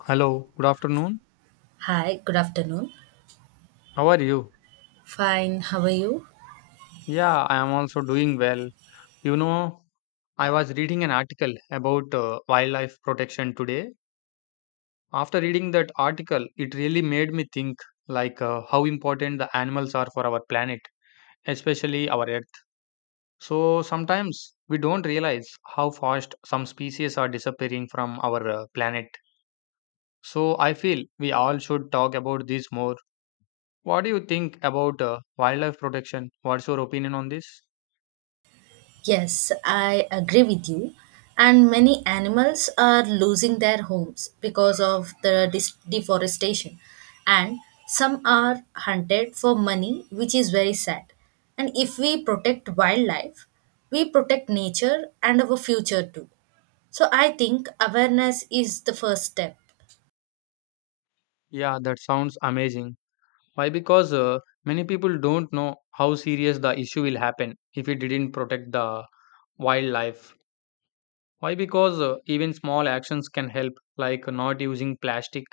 Hello, good afternoon. Hi, good afternoon. How are you? Fine, how are you? Yeah, I am also doing well. You know, I was reading an article about wildlife protection today. After reading that article, it really made me think like how important the animals are for our planet, especially our earth. So sometimes we don't realize how fast some species are disappearing from our planet. So I feel we all should talk about this more. What do you think about wildlife protection? What's your opinion on this? Yes, I agree with you. And many animals are losing their homes because of the deforestation. And some are hunted for money, which is very sad. And if we protect wildlife, we protect nature and our future too. So I think awareness is the first step. Yeah, that sounds amazing. Why? Because many people don't know how serious the issue will happen if we didn't protect the wildlife. Why? Because even small actions can help, like not using plastic,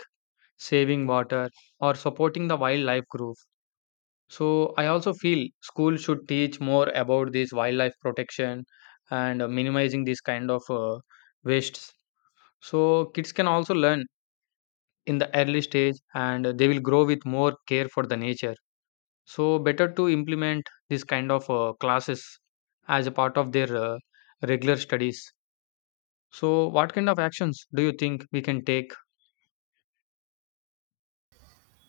saving water, or supporting the wildlife group. So, I also feel schools should teach more about this wildlife protection and minimizing this kind of wastes. So, kids can also learn in the early stage and they will grow with more care for the nature. So better to implement this kind of classes as a part of their regular studies. So what kind of actions do you think we can take?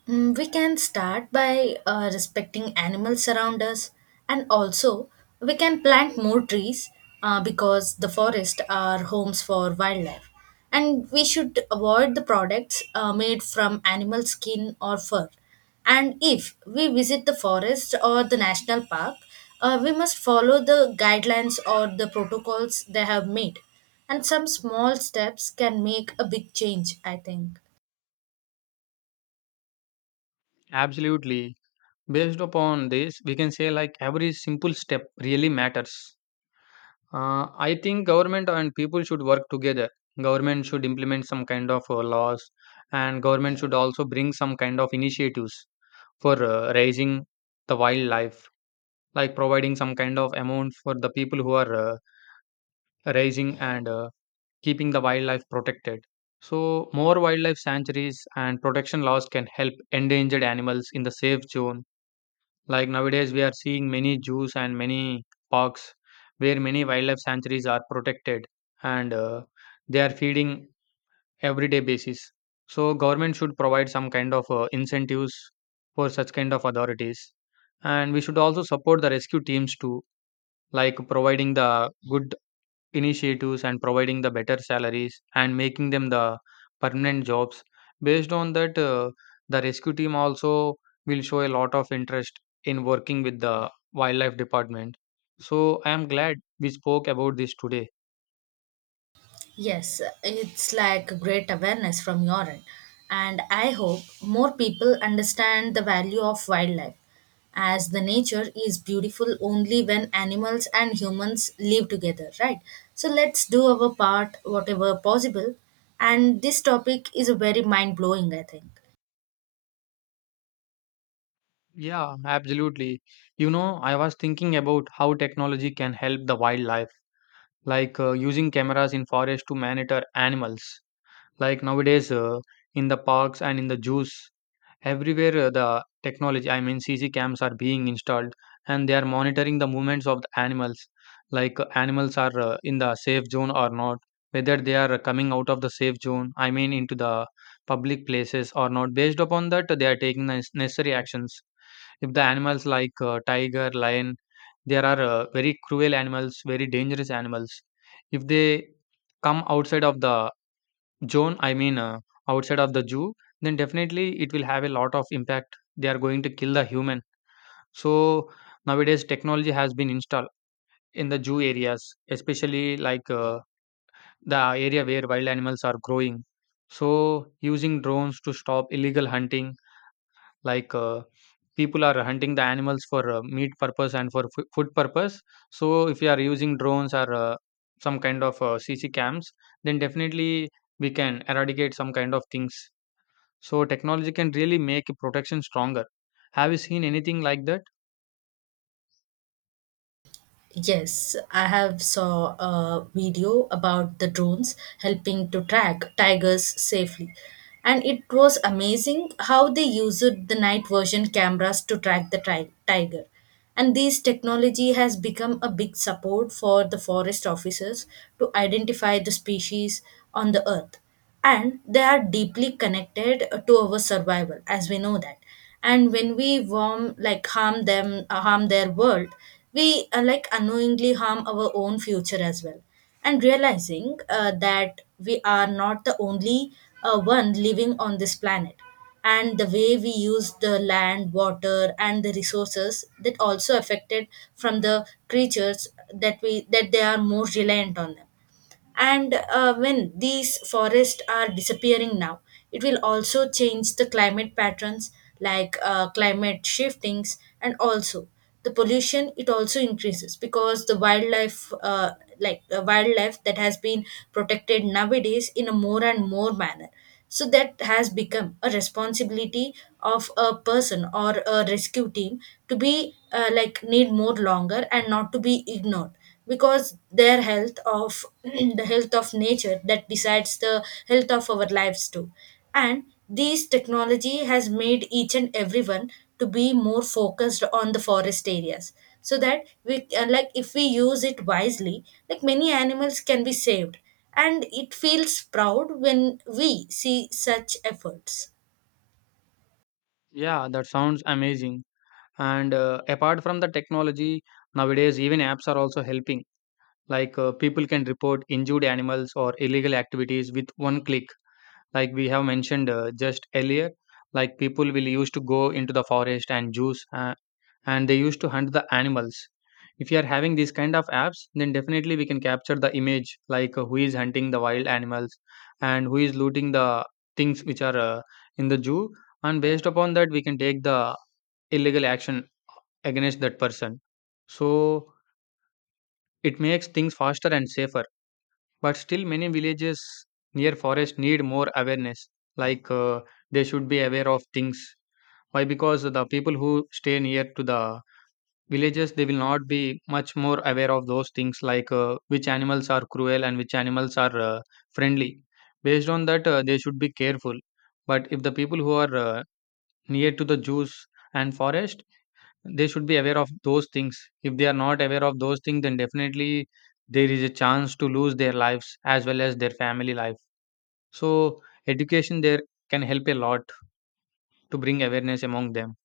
Mm, we can start by respecting animals around us, and also we can plant more trees because the forests are homes for wildlife. And we should avoid the products made from animal skin or fur. And if we visit the forest or the national park, we must follow the guidelines or the protocols they have made. And some small steps can make a big change, I think. Absolutely. Based upon this, we can say like every simple step really matters. I think government and people should work together. Government should implement some kind of laws, and government should also bring some kind of initiatives for raising the wildlife, like providing some kind of amount for the people who are raising and keeping the wildlife protected. So, more wildlife sanctuaries and protection laws can help endangered animals in the safe zone. Like nowadays, we are seeing many zoos and many parks where many wildlife sanctuaries are protected and they are feeding everyday basis. So, government should provide some kind of incentives for such kind of authorities. And we should also support the rescue teams too, like providing the good initiatives and providing the better salaries and making them the permanent jobs based on that, the rescue team also will show a lot of interest in working with the wildlife department so I am glad we spoke about this today. Yes, it's like great awareness from your end. And I hope more people understand the value of wildlife, as the nature is beautiful only when animals and humans live together, right? So let's do our part, whatever possible. And this topic is very mind blowing, I think. Yeah, absolutely. You know, I was thinking about how technology can help the wildlife like using cameras in forest to monitor animals like nowadays in the parks and in the zoos. Everywhere the technology, I mean CG cams are being installed and they are monitoring the movements of the animals. Like animals are in the safe zone or not, whether they are coming out of the safe zone, I mean into the public places or not. Based upon that, they are taking the necessary actions. If the animals like tiger, lion, there are very cruel animals, very dangerous animals. If they come outside of the zone, I mean, outside of the zoo, then definitely it will have a lot of impact. They are going to kill the human. So nowadays, technology has been installed in the zoo areas, especially like the area where wild animals are growing. So using drones to stop illegal hunting, like people are hunting the animals for meat purpose and for food purpose. So if you are using drones or some kind of CC cams, then definitely we can eradicate some kind of things. So technology can really make protection stronger. Have you seen anything like that? Yes, I have saw a video about the drones helping to track tigers safely. And it was amazing how they used the night version cameras to track the tiger. And this technology has become a big support for the forest officers to identify the species on the earth. And they are deeply connected to our survival, as we know that. And when we warm like harm them, harm their world, we like unknowingly harm our own future as well. And realizing that we are not the only one living on this planet, and the way we use the land, water, and the resources, that also affected from the creatures that we that they are more reliant on them. And when these forests are disappearing now, it will also change the climate patterns, like climate shiftings, and also the pollution it also increases, because the wildlife like the wildlife that has been protected nowadays in a more and more manner, so that has become a responsibility of a person or a rescue team to be like need more longer and not to be ignored, because their health of the health of nature that decides the health of our lives too. And this technology has made each and everyone to be more focused on the forest areas, so that we like if we use it wisely, like many animals can be saved, and it feels proud when we see such efforts. Yeah, that sounds amazing. And apart from the technology, nowadays even apps are also helping. Like people can report injured animals or illegal activities with one click. Like we have mentioned just earlier, like people will used to go into the forest and juice and they used to hunt the animals. If you are having these kind of apps, then definitely we can capture the image like who is hunting the wild animals and who is looting the things which are in the zoo, and based upon that we can take the illegal action against that person. So it makes things faster and safer, but still, many villages near forest need more awareness. Like they should be aware of things. Why? Because the people who stay near to the villages, they will not be much more aware of those things like which animals are cruel and which animals are friendly. Based on that, they should be careful. But if the people who are near to the zoos and forest, they should be aware of those things. If they are not aware of those things, then definitely there is a chance to lose their lives as well as their family life. So, education there can help a lot to bring awareness among them.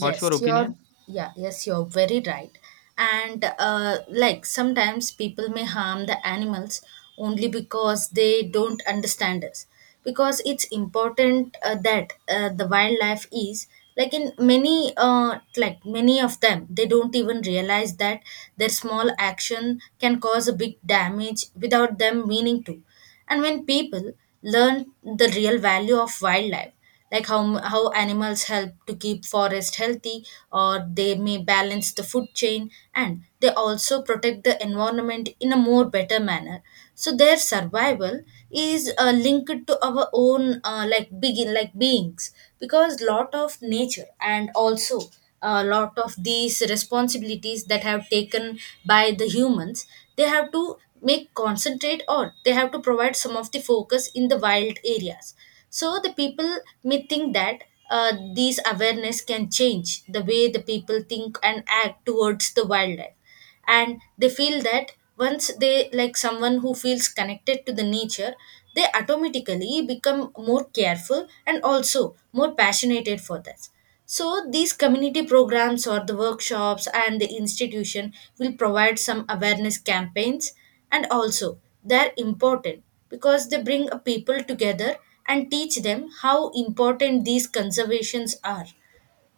What's your opinion? you're Yeah, yes, you're very right. And like sometimes people may harm the animals only because they don't understand us. Because it's important that the wildlife is like in many like many of them, they don't even realize that their small action can cause a big damage without them meaning to. And when people learn the real value of wildlife, like how animals help to keep forest healthy, or they may balance the food chain, and they also protect the environment in a more better manner. So their survival is linked to our own like begin like beings, because lot of nature, and also a lot of these responsibilities that have taken by the humans, they have to make concentrate on, they have to provide some of the focus in the wild areas. So the people may think that these awareness can change the way the people think and act towards the wildlife. And they feel that once they like someone who feels connected to the nature, they automatically become more careful and also more passionate for that. So these community programs, or the workshops and the institution, will provide some awareness campaigns, and also they're important because they bring a people together and teach them how important these conservations are.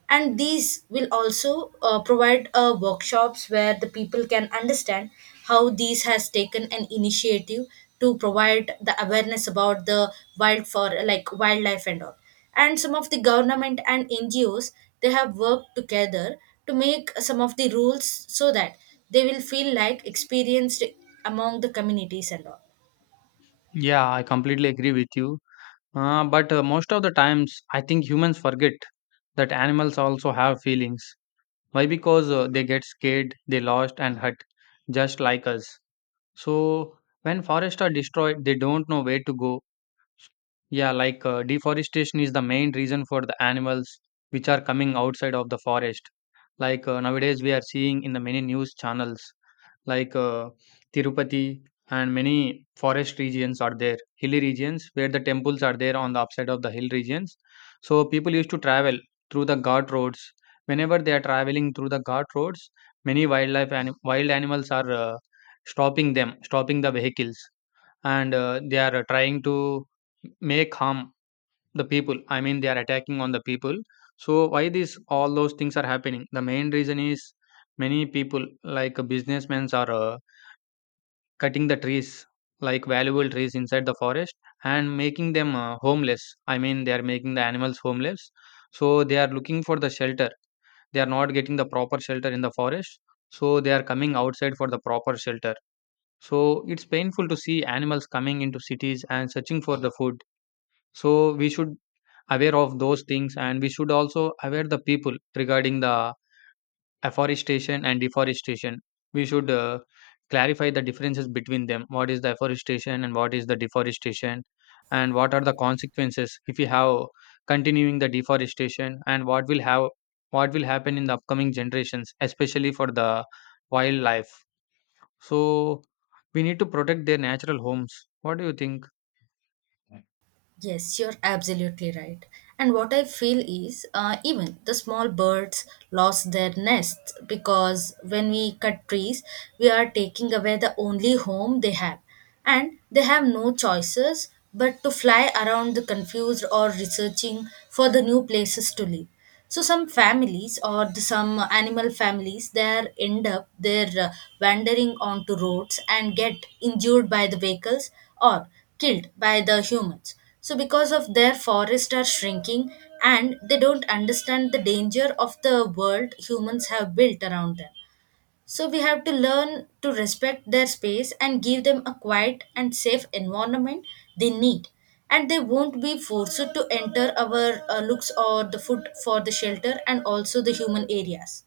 And these will also provide workshops where the people can understand how these has taken an initiative to provide the awareness about the wild for like wildlife and all. And some of the government and ngos, they have worked together to make some of the rules, so that they will feel like experienced among the communities and all. Yeah, I completely agree with you. But most of the times, I think humans forget that animals also have feelings. Why? Because they get scared, they lost, and hurt, just like us. So, when forests are destroyed, they don't know where to go. Yeah, like deforestation is the main reason for the animals which are coming outside of the forest. Like nowadays, we are seeing in the many news channels, like Tirupati and many forest regions are there, hilly regions where the temples are there on the upside of the hill regions. So people used to travel through the guard roads. Whenever they are traveling through the guard roads, many wildlife and wild animals are stopping them, stopping the vehicles and they are trying to make harm the people, I mean they are attacking on the people. So why this all those things are happening, the main reason is many people like businessmen are cutting the trees, like valuable trees inside the forest and making them homeless, I mean they are making the animals homeless. So they are looking for the shelter, they are not getting the proper shelter in the forest, so they are coming outside for the proper shelter. So it's painful to see animals coming into cities and searching for the food. So we should aware of those things and we should also aware the people regarding the afforestation and deforestation. We should clarify the differences between them. What is the afforestation and what is the deforestation, and what are the consequences if we have continuing the deforestation, and what will have what will happen in the upcoming generations, especially for the wildlife. So, we need to protect their natural homes. What do you think? Yes, you're absolutely right. And what I feel is even the small birds lost their nests, because when we cut trees, we are taking away the only home they have. And they have no choices but to fly around the confused or researching for the new places to live. So some families some animal families, they end up they're wandering onto roads and get injured by the vehicles or killed by the humans. So because of their forests are shrinking, and they don't understand the danger of the world humans have built around them. So we have to learn to respect their space and give them a quiet and safe environment they need. And they won't be forced to enter our looks or the food for the shelter and also the human areas.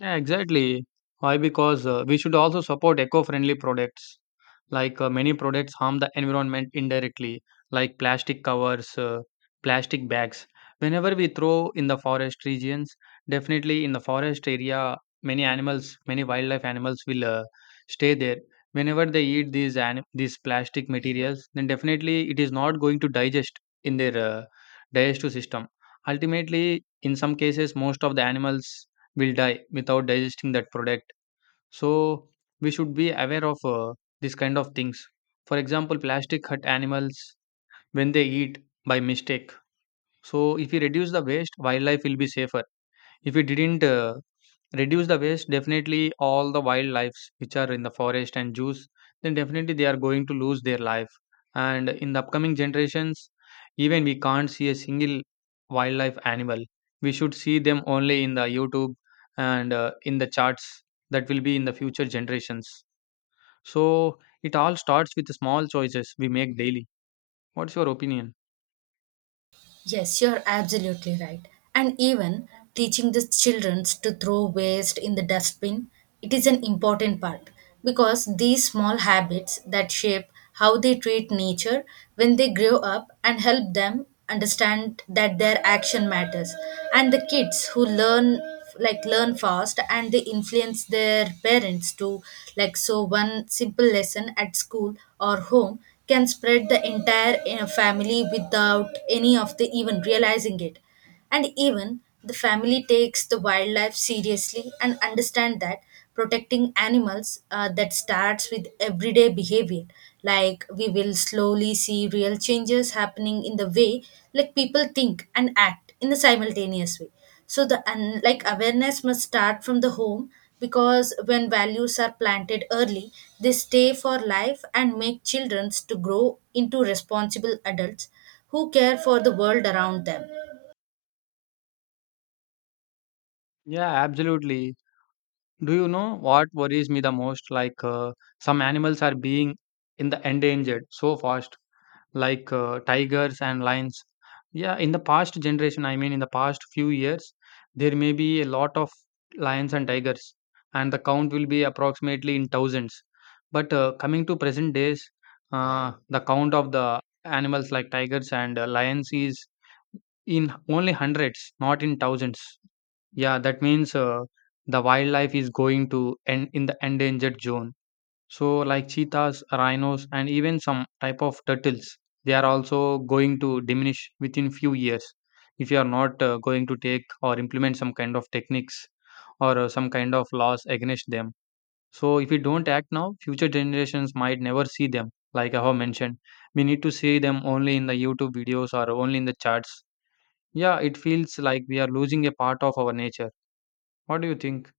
Yeah, exactly. Why? Because we should also support eco-friendly products. Like many products harm the environment indirectly, like plastic covers, plastic bags. Whenever we throw in the forest regions, definitely in the forest area, many animals, many wildlife animals will stay there. Whenever they eat these plastic materials, then definitely it is not going to digest in their digestive system. Ultimately, in some cases, most of the animals will die without digesting that product. So we should be aware of this kind of things. For example, plastic hurt animals when they eat by mistake. So if we reduce the waste, wildlife will be safer. If we didn't reduce the waste, definitely all the wildlife which are in the forest and zoos, then definitely they are going to lose their life. And in the upcoming generations, even we can't see a single wildlife animal. We should see them only in the YouTube and in the charts, that will be in the future generations. So it all starts with the small choices we make daily. What's your opinion? Yes, you're absolutely right. And even teaching the children to throw waste in the dustbin, it is an important part, because these small habits that shape how they treat nature when they grow up, and help them understand that their action matters. And the kids who learn fast, and they influence their parents too. Like, so one simple lesson at school or home can spread the entire family without any of the even realizing it. And even the family takes the wildlife seriously, and understand that protecting animals that starts with everyday behavior, like we will slowly see real changes happening in the way like people think and act in the simultaneous way. So like awareness must start from the home, because when values are planted early, they stay for life and make children to grow into responsible adults who care for the world around them. Yeah, absolutely. Do you know what worries me the most? Like some animals are being in the endangered so fast, like tigers and lions. Yeah, in the past generation, I mean in the past few years, there may be a lot of lions and tigers, and the count will be approximately in thousands. But coming to present days, the count of the animals like tigers and lions is in only hundreds, not in thousands. Yeah, that means the wildlife is going to end in the endangered zone. So, like cheetahs, rhinos, and even some type of turtles, they are also going to diminish within few years if you are not going to take or implement some kind of techniques or some kind of laws against them. So, if we don't act now, future generations might never see them. Like I have mentioned, we need to see them only in the YouTube videos or only in the charts. Yeah, it feels like we are losing a part of our nature. What do you think?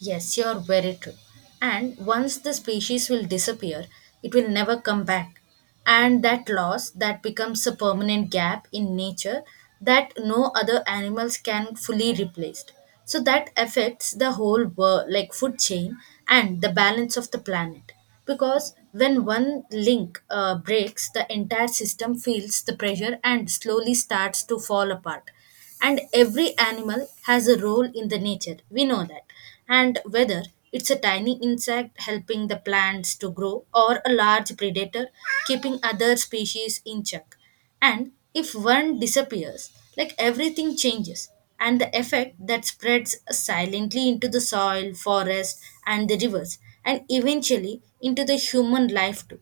Yes, you're very true. And once the species will disappear, it will never come back. And that loss that becomes a permanent gap in nature that no other animals can fully replace. So that affects the whole world like food chain and the balance of the planet. Because when one link breaks, the entire system feels the pressure and slowly starts to fall apart. And every animal has a role in the nature, we know that. And whether it's a tiny insect helping the plants to grow, or a large predator keeping other species in check. And if one disappears, like everything changes, and the effect that spreads silently into the soil, forest, and the rivers, and eventually into the human life too.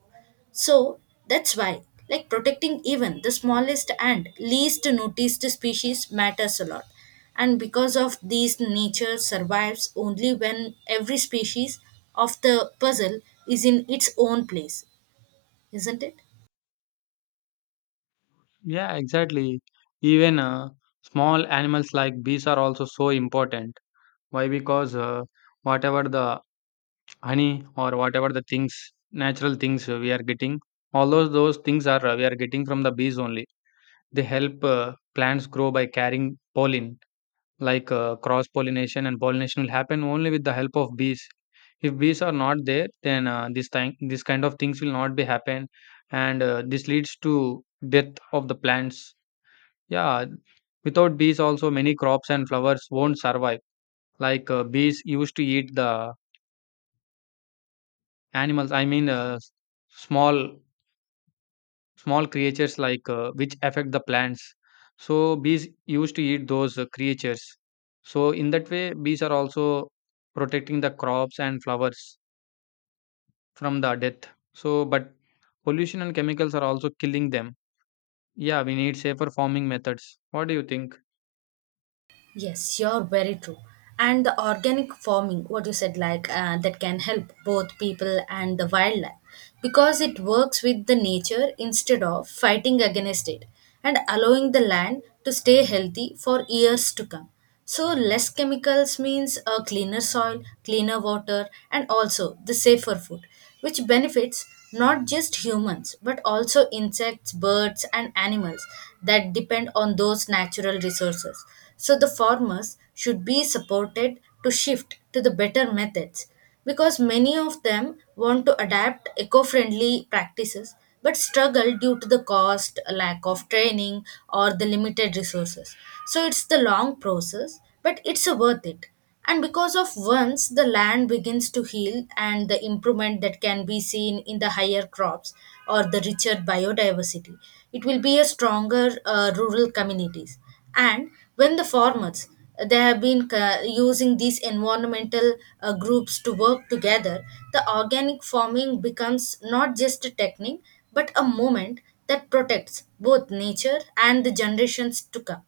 So that's why, like protecting even the smallest and least noticed species matters a lot. And because of these, nature survives only when every species of the puzzle is in its own place, isn't it? Yeah, exactly. Even small animals like bees are also so important. Why? Because whatever the honey or whatever the things, natural things we are getting, all those things are we are getting from the bees only. They help plants grow by carrying pollen. Like cross pollination and pollination will happen only with the help of bees. If bees are not there, then this thing, this kind of things will not be happen, and this leads to death of the plants yeah, without bees, also many crops and flowers won't survive. Like bees used to eat the animals. I mean, small small creatures like which affect the plants. So bees used to eat those creatures. So in that way, bees are also protecting the crops and flowers from the death. So, but pollution and chemicals are also killing them. Yeah, we need safer farming methods. What do you think? Yes, you're very true. And the organic farming, what you said, like that can help both people and the wildlife, because it works with the nature instead of fighting against it, and allowing the land to stay healthy for years to come. So, less chemicals means a cleaner soil, cleaner water, and also the safer food, which benefits not just humans but also insects, birds, and animals that depend on those natural resources. So, the farmers should be supported to shift to the better methods, because many of them want to adapt eco friendly practices but struggle due to the cost, lack of training, or the limited resources. So it's the long process, but it's worth it. And because of once the land begins to heal, and the improvement that can be seen in the higher crops or the richer biodiversity, it will be a stronger rural communities. And when the formats they have been using these environmental groups to work together, the organic farming becomes not just a technique but a movement that protects both nature and the generations to come.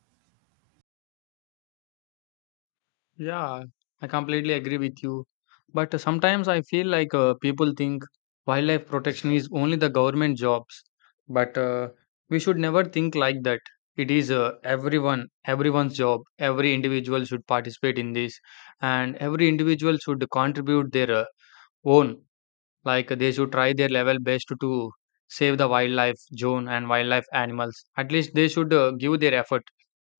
Yeah, I completely agree with you. But sometimes I feel like people think wildlife protection is only the government jobs. But we should never think like that. It is everyone's job. Every individual should participate in this, and every individual should contribute their own. Like they should try their level best to save the wildlife zone and wildlife animals. At least they should give their effort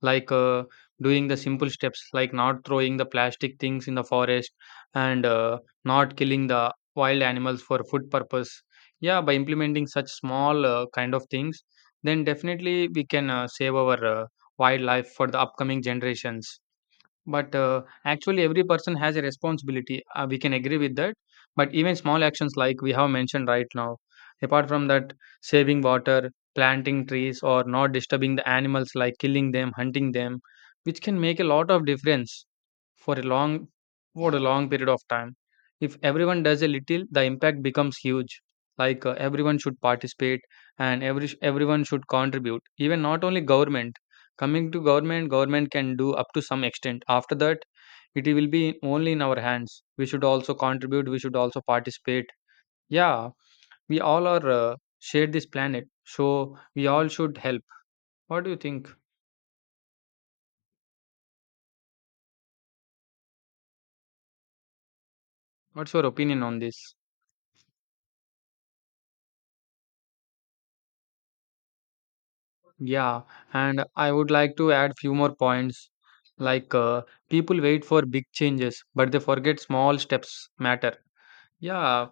like doing the simple steps like not throwing the plastic things in the forest and not killing the wild animals for food purpose, yeah, by implementing such small kind of things then definitely we can save our wildlife for the upcoming generations. But actually every person has a responsibility, we can agree with that. But even small actions like we have mentioned right now, apart from that, saving water, planting trees, or not disturbing the animals like killing them, hunting them, which can make a lot of difference for a long for a long period of time. If everyone does a little, the impact becomes huge. Like everyone should participate and everyone should contribute. Even not only government. Coming to government, government can do up to some extent. After that, it will be only in our hands. We should also contribute. We should also participate. Yeah, we all are share this planet, so we all should help. What do you think? What's your opinion on this? Yeah, and I would like to add few more points. Like people wait for big changes, but they forget small steps matter. Yeah,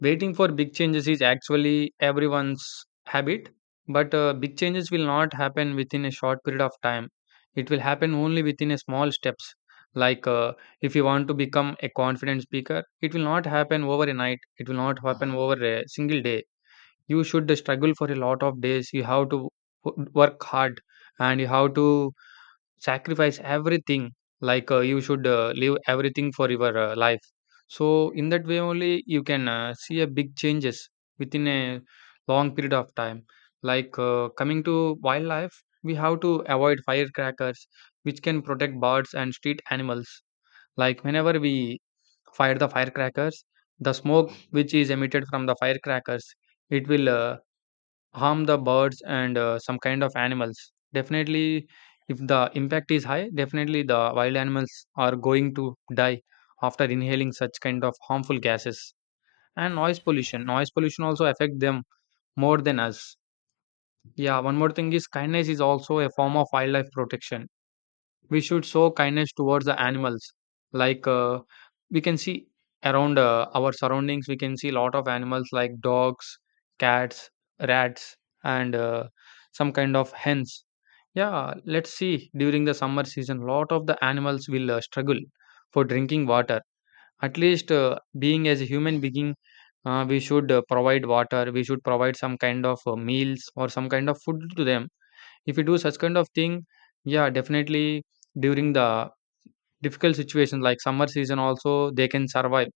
waiting for big changes is actually everyone's habit, but big changes will not happen within a short period of time. It will happen only within a small steps. Like if you want to become a confident speaker, it will not happen over a night. It will not happen over a single day. You should struggle for a lot of days. You have to work hard and you have to sacrifice everything, like you should leave everything for your life. So in that way only you can see a big changes within a long period of time. Like coming to wildlife, we have to avoid firecrackers, which can protect birds and street animals. Like whenever we fire the firecrackers, the smoke which is emitted from the firecrackers, it will harm the birds and some kind of animals. Definitely, if the impact is high, definitely the wild animals are going to die after inhaling such kind of harmful gases. And noise pollution also affect them more than us. Yeah, one more thing is kindness is also a form of wildlife protection. We should show kindness towards the animals. Like we can see around our surroundings, we can see a lot of animals like dogs, cats, rats, and some kind of hens. Yeah, let's see, during the summer season, lot of the animals will struggle for drinking water. At least being as a human being, we should provide water, we should provide some kind of meals or some kind of food to them. If you do such kind of thing, yeah, definitely during the difficult situation like summer season also they can survive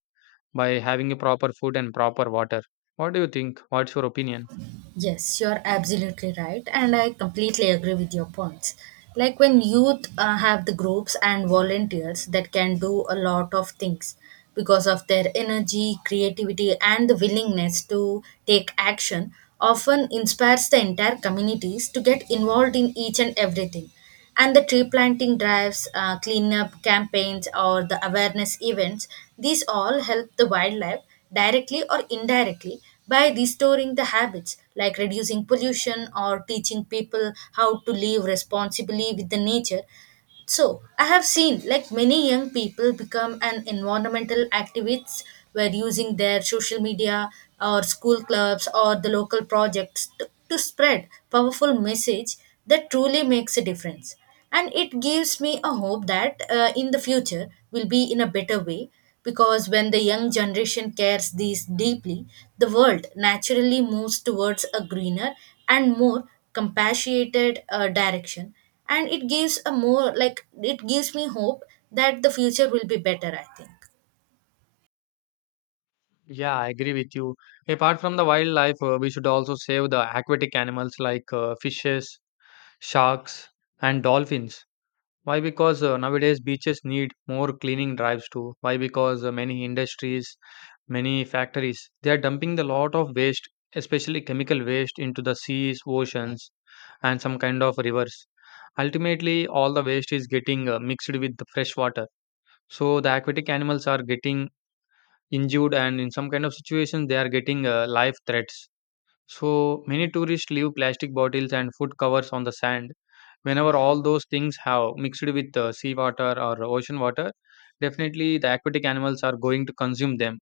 by having a proper food and proper water. What do you think? What's your opinion? Yes, you are absolutely right, and I completely agree with your points. Like when youth have the groups and volunteers that can do a lot of things, because of their energy, creativity, and the willingness to take action, often inspires the entire communities to get involved in each and everything. And the tree planting drives, cleanup campaigns, or the awareness events, these all help the wildlife directly or indirectly by restoring the habits, like reducing pollution or teaching people how to live responsibly with the nature. So, I have seen like many young people become an environmental activists, were using their social media or school clubs or the local projects to spread powerful message that truly makes a difference. And it gives me a hope that in the future will be in a better way, because when the young generation cares these deeply, the world naturally moves towards a greener and more compassionate direction. And it gives a more like it gives me hope that the future will be better, I think. Yeah, I agree with you. Apart from the wildlife, we should also save the aquatic animals like fishes, sharks, and dolphins. Why? Because nowadays beaches need more cleaning drives too. Why? Because many industries, many factories, they are dumping the lot of waste, especially chemical waste, into the seas, oceans, and some kind of rivers. Ultimately, all the waste is getting mixed with the fresh water. So the aquatic animals are getting injured, and in some kind of situations, they are getting life threats. So many tourists leave plastic bottles and food covers on the sand. Whenever all those things have mixed with sea water or ocean water, definitely the aquatic animals are going to consume them.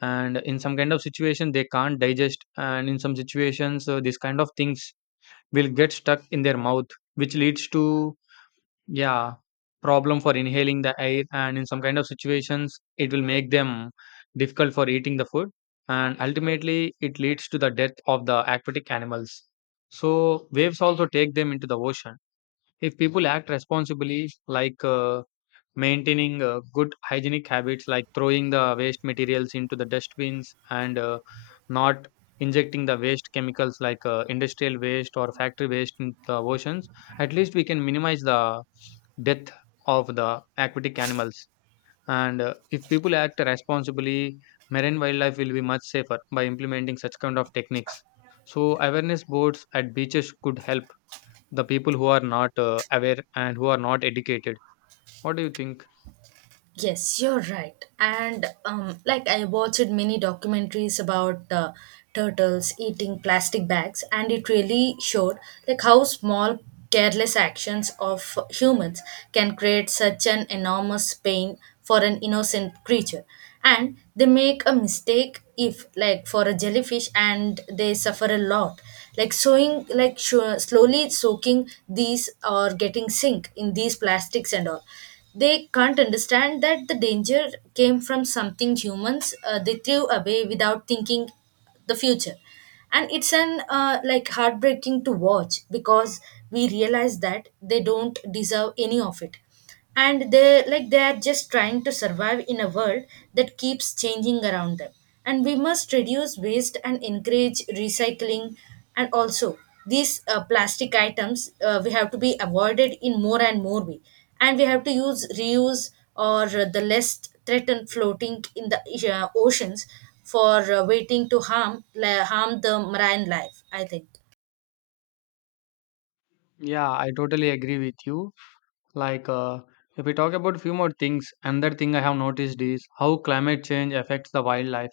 And in some kind of situation, they can't digest. And in some situations, these kind of things will get stuck in their mouth, which leads to, yeah, problem for inhaling the air, and in some kind of situations, it will make them difficult for eating the food, and ultimately, it leads to the death of the aquatic animals. So, waves also take them into the ocean. If people act responsibly, like maintaining good hygienic habits like throwing the waste materials into the dustbins and not injecting the waste chemicals like industrial waste or factory waste in the oceans, at least we can minimize the death of the aquatic animals. And if people act responsibly, marine wildlife will be much safer by implementing such kind of techniques. So, awareness boards at beaches could help the people who are not aware and who are not educated. What do you think? Yes, you're right. And like I watched many documentaries about turtles eating plastic bags, and it really showed like how small careless actions of humans can create such an enormous pain for an innocent creature. And they make a mistake if like for a jellyfish, and they suffer a lot. Like sewing, like sure, slowly soaking these or getting sink in these plastics and all, they can't understand that the danger came from something humans they threw away without thinking the future. And it's an like heartbreaking to watch, because we realize that they don't deserve any of it, and they like they are just trying to survive in a world that keeps changing around them. And we must reduce waste and encourage recycling, and also these plastic items we have to be avoided in more and more way, and we have to use reuse or the less threatened floating in the oceans for waiting to harm the marine life, I think. Yeah, I totally agree with you. Like, if we talk about few more things, another thing I have noticed is how climate change affects the wildlife.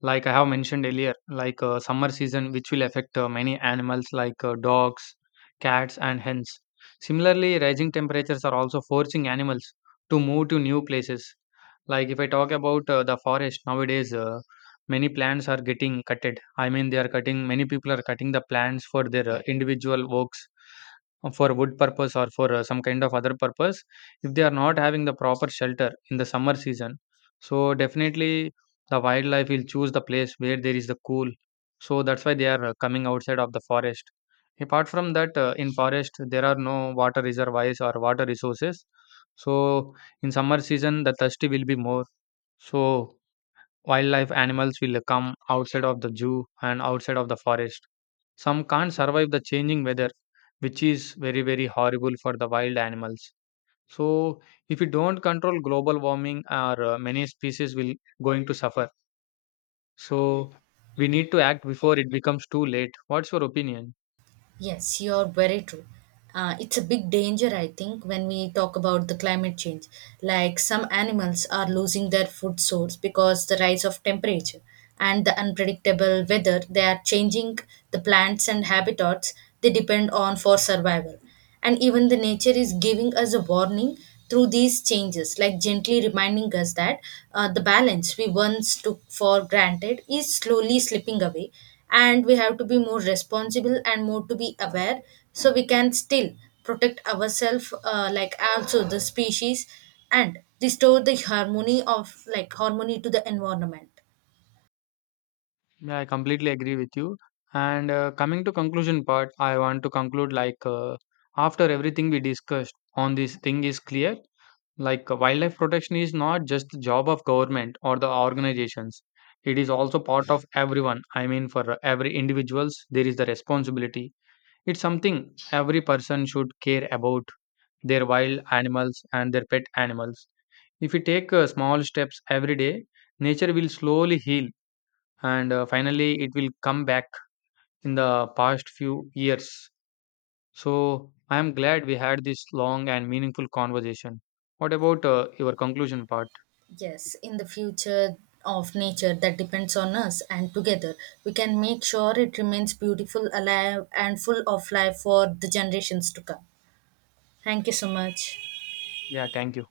Like I have mentioned earlier, like summer season, which will affect many animals like dogs, cats, and hens. Similarly, rising temperatures are also forcing animals to move to new places. Like if I talk about the forest nowadays, many plants are getting cutted. I mean, they are cutting. Many people are cutting the plants for their individual works, for wood purpose or for some kind of other purpose. If they are not having the proper shelter in the summer season, so definitely the wildlife will choose the place where there is the cool. So that's why they are coming outside of the forest. Apart from that, in forest there are no water reservoirs or water resources. So in summer season, the thirsty will be more. So wildlife animals will come outside of the zoo and outside of the forest. Some can't survive the changing weather, which is very, very horrible for the wild animals. So, if we don't control global warming, our many species will going to suffer. So, we need to act before it becomes too late. What's your opinion? Yes, you're very true. It's a big danger, I think, when we talk about the climate change, like some animals are losing their food source because the rise of temperature, and the unpredictable weather they are changing the plants and habitats they depend on for survival. And even the nature is giving us a warning through these changes, like gently reminding us that the balance we once took for granted is slowly slipping away. And we have to be more responsible and more to be aware, so we can still protect ourselves like also the species, and restore the harmony of harmony to the environment. Yeah, I completely agree with you. And coming to conclusion part, I want to conclude like after everything we discussed on this thing is clear. Like wildlife protection is not just the job of government or the organizations. It is also part of everyone. I mean, for every individuals, there is the responsibility. It's something every person should care about their wild animals and their pet animals. If we take small steps every day, nature will slowly heal and finally it will come back in the past few years. So I am glad we had this long and meaningful conversation. What about your conclusion part? Yes, in the future of nature that depends on us, and together we can make sure it remains beautiful, alive, and full of life for the generations to come. Thank you so much. Yeah, thank you.